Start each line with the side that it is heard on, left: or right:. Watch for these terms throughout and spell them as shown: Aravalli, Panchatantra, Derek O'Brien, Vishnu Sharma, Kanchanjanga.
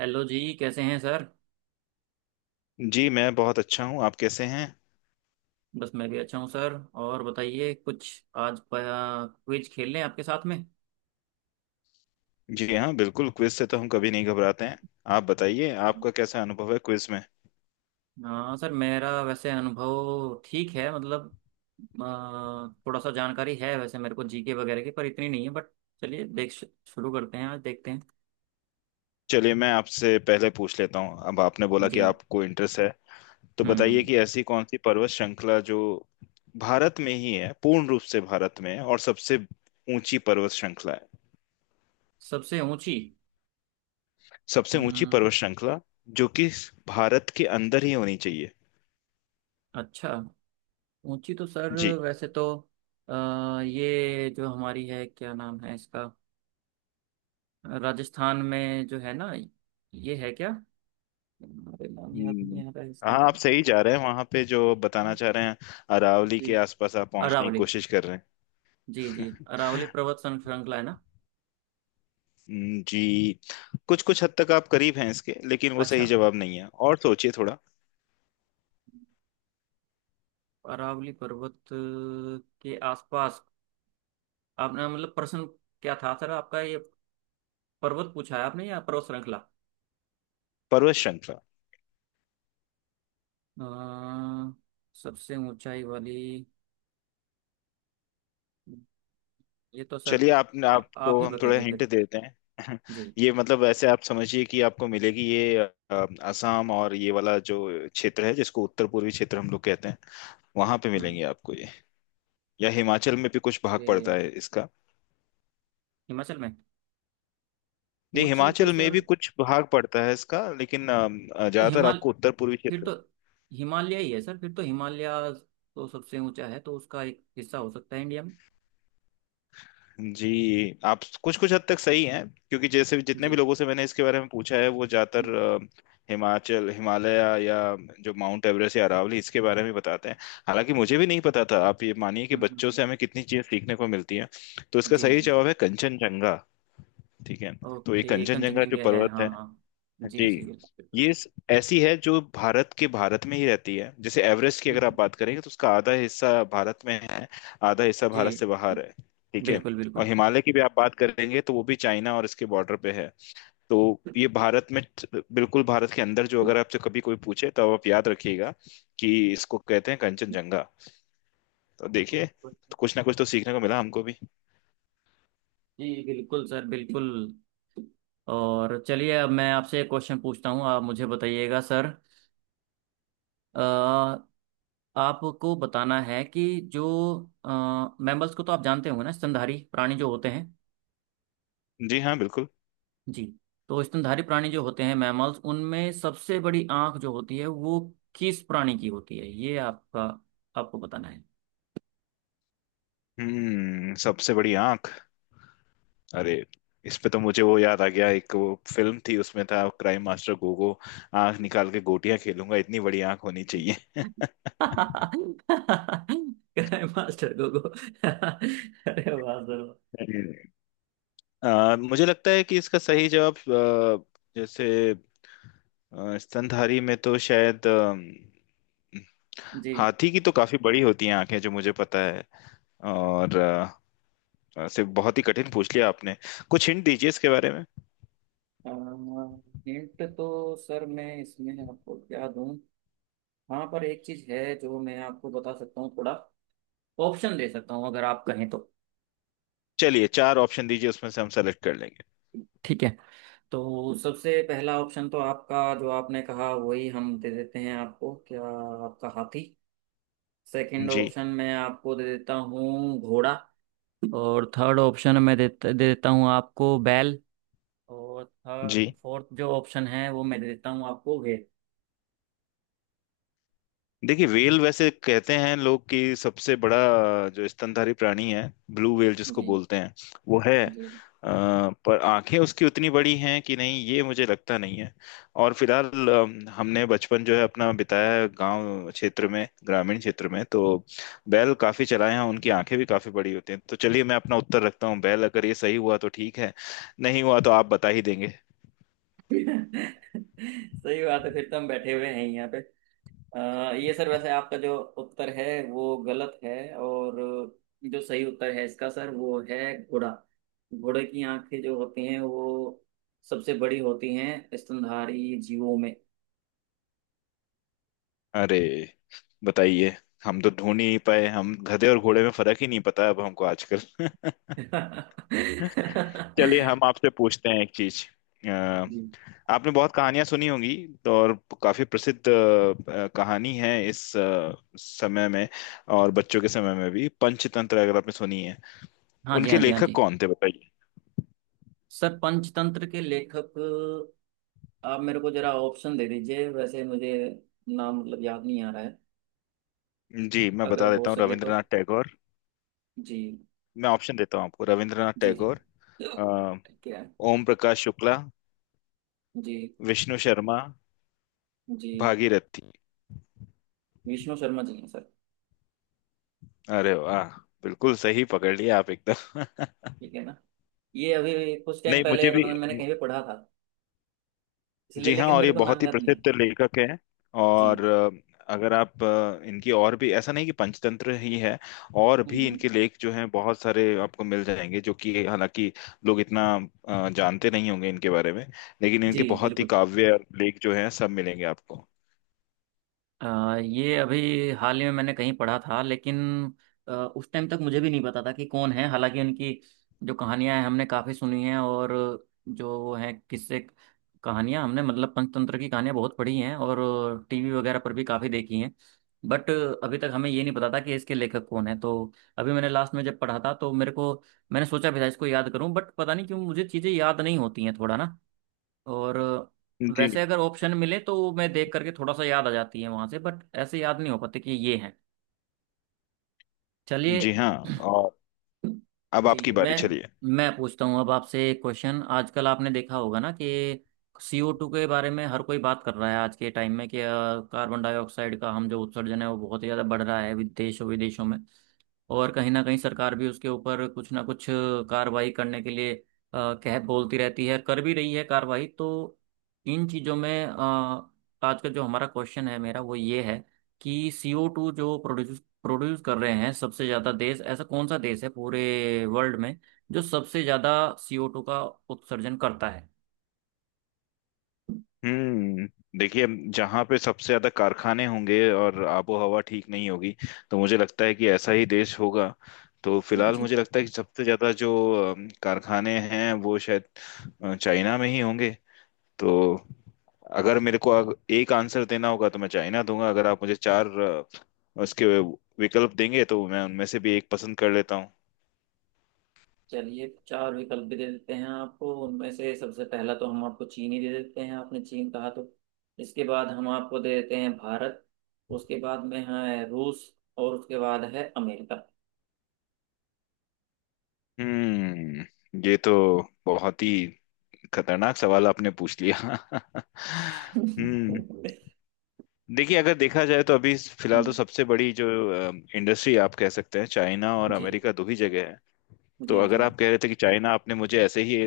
right: Hello जी, कैसे हैं सर।
left: जी मैं बहुत अच्छा हूँ। आप कैसे हैं?
right: बस मैं भी अच्छा हूँ सर। और बताइए, कुछ आज क्विज खेल लें आपके साथ में।
left: जी हाँ, बिल्कुल। क्विज से तो हम कभी नहीं घबराते हैं। आप बताइए, आपका कैसा अनुभव है क्विज में?
right: हाँ सर, मेरा वैसे अनुभव ठीक है, मतलब थोड़ा सा जानकारी है वैसे मेरे को जीके वगैरह की, पर इतनी नहीं है बट चलिए देख शुरू करते हैं, आज देखते हैं।
left: चलिए, मैं आपसे पहले पूछ लेता हूँ। अब आपने बोला
right: जी।
left: कि आपको इंटरेस्ट है। तो बताइए
right: हम्म।
left: कि ऐसी कौन सी पर्वत श्रृंखला जो भारत में ही है, पूर्ण रूप से भारत में है, और सबसे ऊंची पर्वत श्रृंखला है?
right: सबसे ऊंची।
left: सबसे ऊंची
right: हम्म।
left: पर्वत श्रृंखला जो कि भारत के अंदर ही होनी चाहिए।
right: अच्छा। ऊंची तो सर
left: जी।
right: वैसे तो ये जो हमारी है, क्या नाम है इसका, राजस्थान में जो है ना, ये है क्या? अरे नाम याद
left: हम्म,
right: नहीं आ रहा है इसका।
left: हाँ, आप सही जा रहे हैं वहां पे जो बताना चाह रहे हैं। अरावली
right: जी।
left: के आसपास आप पहुंचने की
right: अरावली।
left: कोशिश कर रहे
right: जी जी।
left: हैं।
right: अरावली पर्वत श्रृंखला है ना?
left: जी। कुछ कुछ हद तक आप करीब हैं इसके, लेकिन वो
right: अच्छा।
left: सही जवाब नहीं है। और सोचिए थोड़ा।
right: अरावली पर्वत के आसपास? आपने मतलब प्रश्न क्या था सर आपका ये, पर्वत पूछा है आपने या पर्वत श्रृंखला?
left: पर्वत श्रृंखला।
right: अ, सबसे ऊंचाई वाली? ये तो सर
left: चलिए, आप
right: आप
left: आपको
right: ही
left: हम थोड़ा
right: बताइए
left: हिंट
right: फिर।
left: देते हैं।
right: जी।
left: ये मतलब ऐसे आप समझिए कि आपको मिलेगी ये। असम और ये वाला जो क्षेत्र है, जिसको उत्तर पूर्वी क्षेत्र हम लोग कहते हैं, वहां पे
right: हम्म।
left: मिलेंगे आपको ये। या हिमाचल में भी कुछ भाग पड़ता
right: ये
left: है इसका।
right: हिमाचल में?
left: नहीं,
right: ऊंची तो
left: हिमाचल में
right: सर,
left: भी कुछ भाग पड़ता है इसका, लेकिन
right: तो
left: ज्यादातर
right: हिमाल,
left: आपको उत्तर पूर्वी
right: फिर
left: क्षेत्र।
right: तो हिमालय ही है सर, फिर तो हिमालय तो सबसे ऊंचा है, तो उसका एक हिस्सा हो सकता है इंडिया में।
left: जी। आप कुछ कुछ हद तक सही हैं, क्योंकि जैसे जितने भी
right: जी।
left: लोगों से मैंने इसके बारे में पूछा है वो ज्यादातर
right: हम्म।
left: हिमाचल, हिमालय, या जो माउंट एवरेस्ट या अरावली, इसके बारे में बताते हैं। हालांकि मुझे भी नहीं पता था। आप ये मानिए कि
right: हम्म,
left: बच्चों
right: हम्म,
left: से हमें कितनी चीजें सीखने को मिलती हैं। तो इसका
right: जी
left: सही
right: जी
left: जवाब
right: जी।
left: है कंचनजंगा। ठीक है। तो ये
right: ओके,
left: कंचनजंगा जो
right: कंचनजंगा है,
left: पर्वत
right: हाँ
left: है।
right: हाँ।
left: जी।
right: जी जी।
left: ये ऐसी है जो भारत में ही रहती है। जैसे एवरेस्ट की अगर आप बात करेंगे तो उसका आधा हिस्सा भारत में है। आधा हिस्सा भारत से बाहर है। ठीक है।
right: बिल्कुल
left: और
right: बिल्कुल
left: हिमालय की भी आप बात करेंगे तो वो भी चाइना और इसके बॉर्डर पे है। तो
right: बिल्कुल।
left: ये भारत में, बिल्कुल भारत के अंदर जो,
right: हम्म,
left: अगर आपसे कभी कोई पूछे तो आप याद रखिएगा कि इसको कहते हैं कंचनजंगा। तो देखिए, तो कुछ ना कुछ तो सीखने को मिला हमको भी।
right: जी बिल्कुल बिल्कुल, जी बिल्कुल सर, बिल्कुल। और चलिए अब मैं आपसे एक क्वेश्चन पूछता हूँ, आप मुझे बताइएगा सर। आपको बताना है कि जो मैमल्स को तो आप जानते होंगे ना, स्तनधारी प्राणी जो होते हैं।
left: जी हाँ, बिल्कुल।
right: जी। तो स्तनधारी प्राणी जो होते हैं मैमल्स, उनमें सबसे बड़ी आंख जो होती है वो किस प्राणी की होती है, ये आपका, आपको बताना है।
left: सबसे बड़ी आंख। अरे, इस पे तो मुझे वो याद आ गया। एक वो फिल्म थी उसमें था क्राइम मास्टर गोगो। आंख निकाल के गोटियां खेलूंगा, इतनी बड़ी आंख होनी चाहिए।
right: मास्टर गोगो अरे वाह सर वाह।
left: मुझे लगता है कि इसका सही जवाब, जैसे, स्तनधारी में तो शायद,
right: जी।
left: हाथी की तो काफी बड़ी होती हैं आंखें जो मुझे पता है। और ऐसे बहुत ही कठिन पूछ लिया आपने। कुछ हिंट दीजिए इसके बारे में।
right: हिंट तो सर मैं इसमें आपको क्या दूं, हाँ पर एक चीज है जो मैं आपको बता सकता हूँ, थोड़ा ऑप्शन दे सकता हूँ अगर आप कहें तो।
left: चलिए, चार ऑप्शन दीजिए, उसमें से हम सेलेक्ट कर लेंगे।
right: ठीक है। तो सबसे पहला ऑप्शन तो आपका जो आपने कहा वही हम दे देते हैं आपको, क्या आपका हाथी। सेकंड
left: जी।
right: ऑप्शन मैं आपको दे देता हूँ घोड़ा। और थर्ड ऑप्शन मैं दे, दे देता हूँ आपको बैल। और थर्ड
left: जी।
right: फोर्थ जो ऑप्शन है वो मैं दे देता हूँ आपको भेड़।
left: देखिए, व्हेल वैसे कहते हैं लोग कि सबसे बड़ा जो स्तनधारी प्राणी है, ब्लू व्हेल जिसको
right: जी
left: बोलते हैं, वो है।
right: जी।
left: अ, पर आंखें उसकी उतनी बड़ी हैं कि नहीं, ये मुझे लगता नहीं है। और फिलहाल, हमने बचपन जो है अपना बिताया है गांव क्षेत्र में, ग्रामीण क्षेत्र में, तो बैल काफी चलाए हैं, उनकी आंखें भी काफी बड़ी होती हैं। तो चलिए, मैं अपना उत्तर रखता हूँ बैल। अगर ये सही हुआ तो ठीक है, नहीं हुआ तो आप बता ही देंगे।
right: सही बात है, फिर तो हम बैठे हुए हैं यहाँ पे। अ, ये सर वैसे आपका जो उत्तर है वो गलत है। और जो सही उत्तर है इसका सर वो है घोड़ा। घोड़े की आंखें जो होती हैं वो सबसे बड़ी होती हैं स्तनधारी जीवों में।
left: अरे, बताइए। हम तो ढूंढ ही नहीं पाए, हम गधे और घोड़े में फर्क ही नहीं पता अब हमको आजकल।
right: जी।
left: चलिए, हम आपसे पूछते हैं एक चीज। अ, आपने बहुत कहानियां सुनी होंगी तो। और काफी प्रसिद्ध कहानी है इस समय में और बच्चों के समय में भी, पंचतंत्र अगर आपने सुनी है।
right: हाँ जी,
left: उनके
right: हाँ जी, हाँ
left: लेखक
right: जी।
left: कौन थे बताइए?
right: सर पंचतंत्र के लेखक, आप मेरे को जरा ऑप्शन दे दीजिए वैसे, मुझे नाम मतलब याद नहीं आ रहा है।
left: जी, मैं
right: अगर
left: बता
right: हो
left: देता हूँ,
right: सके तो।
left: रविंद्रनाथ टैगोर।
right: जी
left: मैं ऑप्शन देता हूँ आपको, रविंद्रनाथ
right: जी जी।
left: टैगोर, अ,
right: क्या।
left: ओम प्रकाश शुक्ला,
right: जी
left: विष्णु शर्मा,
right: जी।
left: भागीरथी।
right: विष्णु शर्मा जी हैं सर।
left: अरे वाह! बिल्कुल सही पकड़ लिया आप एकदम।
right: ठीक है ना, ये अभी कुछ टाइम
left: नहीं,
right: पहले
left: मुझे भी।
right: पता नहीं मैंने कहीं पे पढ़ा था इसलिए,
left: जी हाँ,
right: लेकिन
left: और ये
right: मेरे को नाम
left: बहुत ही
right: याद नहीं आ रहा।
left: प्रसिद्ध लेखक हैं।
right: जी
left: और
right: जी।
left: अगर आप इनकी, और भी, ऐसा नहीं कि पंचतंत्र ही है, और
right: हम्म,
left: भी
right: हम्म।
left: इनके लेख जो हैं बहुत सारे आपको मिल जाएंगे, जो कि हालांकि लोग इतना जानते नहीं होंगे इनके बारे में, लेकिन
right: जी
left: इनके बहुत ही
right: बिल्कुल।
left: काव्य और लेख जो हैं सब मिलेंगे आपको।
right: ये अभी हाल ही में मैंने कहीं पढ़ा था, लेकिन उस टाइम तक मुझे भी नहीं पता था कि कौन है, हालांकि उनकी जो कहानियां हैं हमने काफ़ी सुनी हैं। और जो वो हैं किस्से कहानियां, हमने मतलब पंचतंत्र की कहानियां बहुत पढ़ी हैं और टीवी वगैरह पर भी काफ़ी देखी हैं, बट अभी तक हमें ये नहीं पता था कि इसके लेखक कौन है। तो अभी मैंने लास्ट में जब पढ़ा था तो मेरे को, मैंने सोचा भी था इसको याद करूं, बट पता नहीं क्यों मुझे चीज़ें याद नहीं होती हैं थोड़ा ना। और वैसे
left: जी
right: अगर ऑप्शन मिले तो मैं देख करके थोड़ा सा याद आ जाती है वहां से, बट ऐसे याद नहीं हो पाते कि ये है। चलिए।
left: जी हाँ, और अब आपकी
right: जी मैं
left: बारी। चलिए।
right: मैं पूछता हूँ अब आपसे एक क्वेश्चन, आजकल आपने देखा होगा ना कि सीओ टू के बारे में हर कोई बात कर रहा है आज के टाइम में, कि कार्बन डाइऑक्साइड का हम जो उत्सर्जन है वो बहुत ही ज़्यादा बढ़ रहा है विदेशों विदेशों में। और कहीं ना कहीं सरकार भी उसके ऊपर कुछ ना कुछ कार्रवाई करने के लिए कह बोलती रहती है, कर भी रही है कार्रवाई। तो इन चीज़ों में आज का जो हमारा क्वेश्चन है मेरा वो ये है कि सीओ टू जो प्रोड्यूस प्रोड्यूस कर रहे हैं सबसे ज्यादा देश, ऐसा कौन सा देश है पूरे वर्ल्ड में जो सबसे ज्यादा CO2 का उत्सर्जन करता है?
left: हम्म देखिए, जहाँ पे सबसे ज्यादा कारखाने होंगे और आबो हवा ठीक नहीं होगी, तो मुझे लगता है कि ऐसा ही देश होगा। तो फिलहाल
right: जी।
left: मुझे लगता है कि सबसे ज्यादा जो कारखाने हैं, वो शायद चाइना में ही होंगे। तो अगर मेरे को एक आंसर देना होगा तो मैं चाइना दूंगा। अगर आप मुझे चार उसके विकल्प देंगे तो मैं उनमें से भी एक पसंद कर लेता हूँ।
right: चलिए चार विकल्प भी दे देते हैं आपको, उनमें से सबसे पहला तो हम आपको चीन ही दे देते हैं, आपने चीन कहा तो। इसके बाद हम आपको दे देते हैं भारत। उसके बाद में है रूस। और उसके बाद है अमेरिका।
left: हम्म ये तो बहुत ही खतरनाक सवाल आपने पूछ लिया। हम्म देखिए, अगर देखा जाए तो अभी फिलहाल तो
right: हम्म,
left: सबसे बड़ी जो इंडस्ट्री आप कह सकते हैं, चाइना और
right: जी
left: अमेरिका, दो ही जगह है। तो
right: जी जी।
left: अगर आप कह रहे थे कि चाइना आपने मुझे ऐसे ही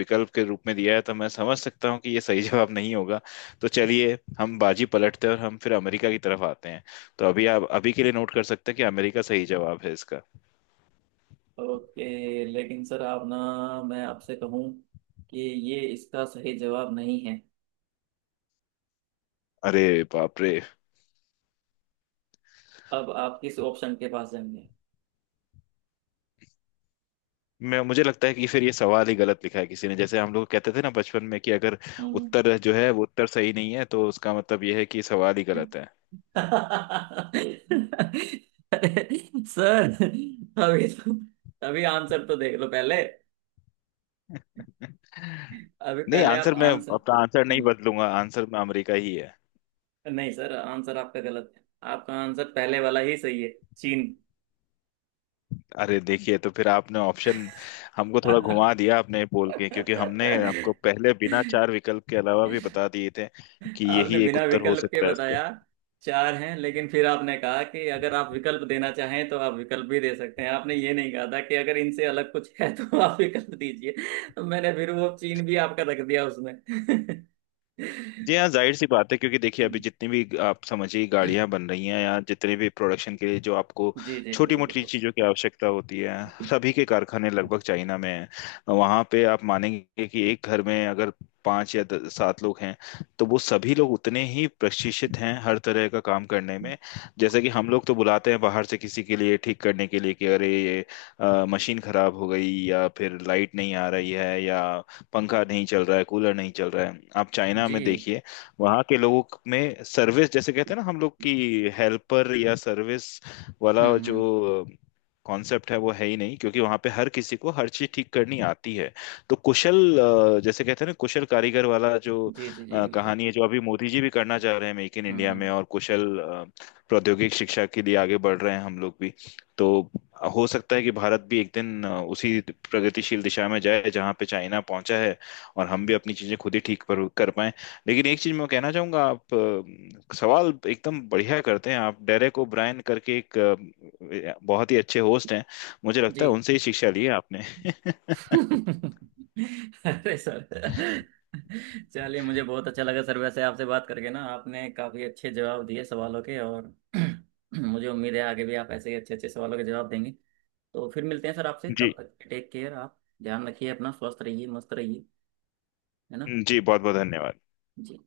left: विकल्प के रूप में दिया है, तो मैं समझ सकता हूँ कि ये सही जवाब नहीं होगा। तो चलिए, हम बाजी पलटते हैं और हम फिर अमेरिका की तरफ आते हैं। तो अभी, आप अभी के लिए नोट कर सकते हैं कि अमेरिका सही जवाब है इसका।
right: ओके, लेकिन सर आप ना, मैं आपसे कहूँ कि ये इसका सही जवाब नहीं है।
left: अरे, बाप रे।
right: अब आप किस ऑप्शन के पास जाएंगे?
left: मैं मुझे लगता है कि फिर ये सवाल ही गलत लिखा है किसी ने, जैसे हम लोग कहते थे ना बचपन में, कि अगर
right: हम्म।
left: उत्तर जो है वो उत्तर सही नहीं है, तो उसका मतलब ये है कि सवाल ही गलत है।
right: अरे सर अभी तो, अभी आंसर तो देख लो पहले, अभी
left: नहीं,
right: पहले आप
left: आंसर मैं
right: आंसर।
left: अपना आंसर नहीं
right: हम्म।
left: बदलूंगा। आंसर में अमेरिका ही है।
right: नहीं सर, आंसर आपका गलत है। आपका आंसर पहले वाला ही सही है, चीन।
left: अरे देखिए, तो फिर आपने ऑप्शन हमको थोड़ा
right: आपने
left: घुमा दिया आपने बोल के, क्योंकि हमने आपको पहले बिना चार विकल्प के, अलावा भी बता दिए थे कि यही एक
right: बिना
left: उत्तर हो
right: विकल्प के
left: सकता
right: बताया,
left: है।
right: चार हैं, लेकिन फिर आपने कहा कि अगर आप विकल्प देना चाहें तो आप विकल्प भी दे सकते हैं। आपने ये नहीं कहा था कि अगर इनसे अलग कुछ है तो आप विकल्प दीजिए। तो मैंने फिर वो चीन भी आपका रख दिया उसमें।
left: जी हाँ, जाहिर सी बात है, क्योंकि देखिए अभी जितनी भी आप समझिए गाड़ियां बन रही हैं, या जितने भी प्रोडक्शन के लिए जो आपको
right: जी जी
left: छोटी
right: बिल्कुल
left: मोटी
right: बिल्कुल।
left: चीजों की आवश्यकता होती है, सभी के कारखाने लगभग चाइना में हैं। वहां पे आप मानेंगे कि एक घर में अगर पांच या सात लोग हैं, तो वो सभी लोग उतने ही प्रशिक्षित हैं हर तरह का काम करने में। जैसे कि हम लोग तो बुलाते हैं बाहर से किसी के लिए ठीक करने के लिए कि अरे ये मशीन खराब हो गई, या फिर लाइट नहीं आ रही है, या पंखा नहीं चल रहा है, कूलर नहीं चल रहा है। आप चाइना
right: जी।
left: में देखिए, वहाँ के लोगों में सर्विस, जैसे कहते हैं ना हम लोग की, हेल्पर या सर्विस वाला
right: हम्म।
left: जो कॉन्सेप्ट है, वो है ही नहीं, क्योंकि वहां पे हर किसी को हर चीज ठीक करनी आती है। तो कुशल, जैसे कहते हैं ना कुशल कारीगर वाला जो
right: जी जी जी बिल्कुल।
left: कहानी है, जो अभी मोदी जी भी करना चाह रहे हैं मेक इन इंडिया में,
right: हम्म।
left: और कुशल प्रौद्योगिक शिक्षा के लिए आगे बढ़ रहे हैं हम लोग भी। तो हो सकता है कि भारत भी एक दिन उसी प्रगतिशील दिशा में जाए जहां पे चाइना पहुंचा है, और हम भी अपनी चीजें खुद ही ठीक पर कर पाए। लेकिन एक चीज मैं कहना चाहूंगा, आप सवाल एकदम बढ़िया करते हैं। आप डेरेक ओब्रायन करके एक बहुत ही अच्छे होस्ट हैं। मुझे
right: जी।
left: लगता है उनसे ही शिक्षा ली है आपने।
right: अरे सर चलिए, मुझे बहुत अच्छा लगा सर वैसे आपसे बात करके ना, आपने काफ़ी अच्छे जवाब दिए सवालों के। और मुझे उम्मीद है आगे भी आप ऐसे ही अच्छे अच्छे सवालों के जवाब देंगे। तो फिर मिलते हैं सर आपसे,
left: जी।
right: तब तक टेक केयर आप। ध्यान रखिए अपना, स्वस्थ रहिए, मस्त रहिए, है ना?
left: जी, बहुत बहुत धन्यवाद।
right: जी।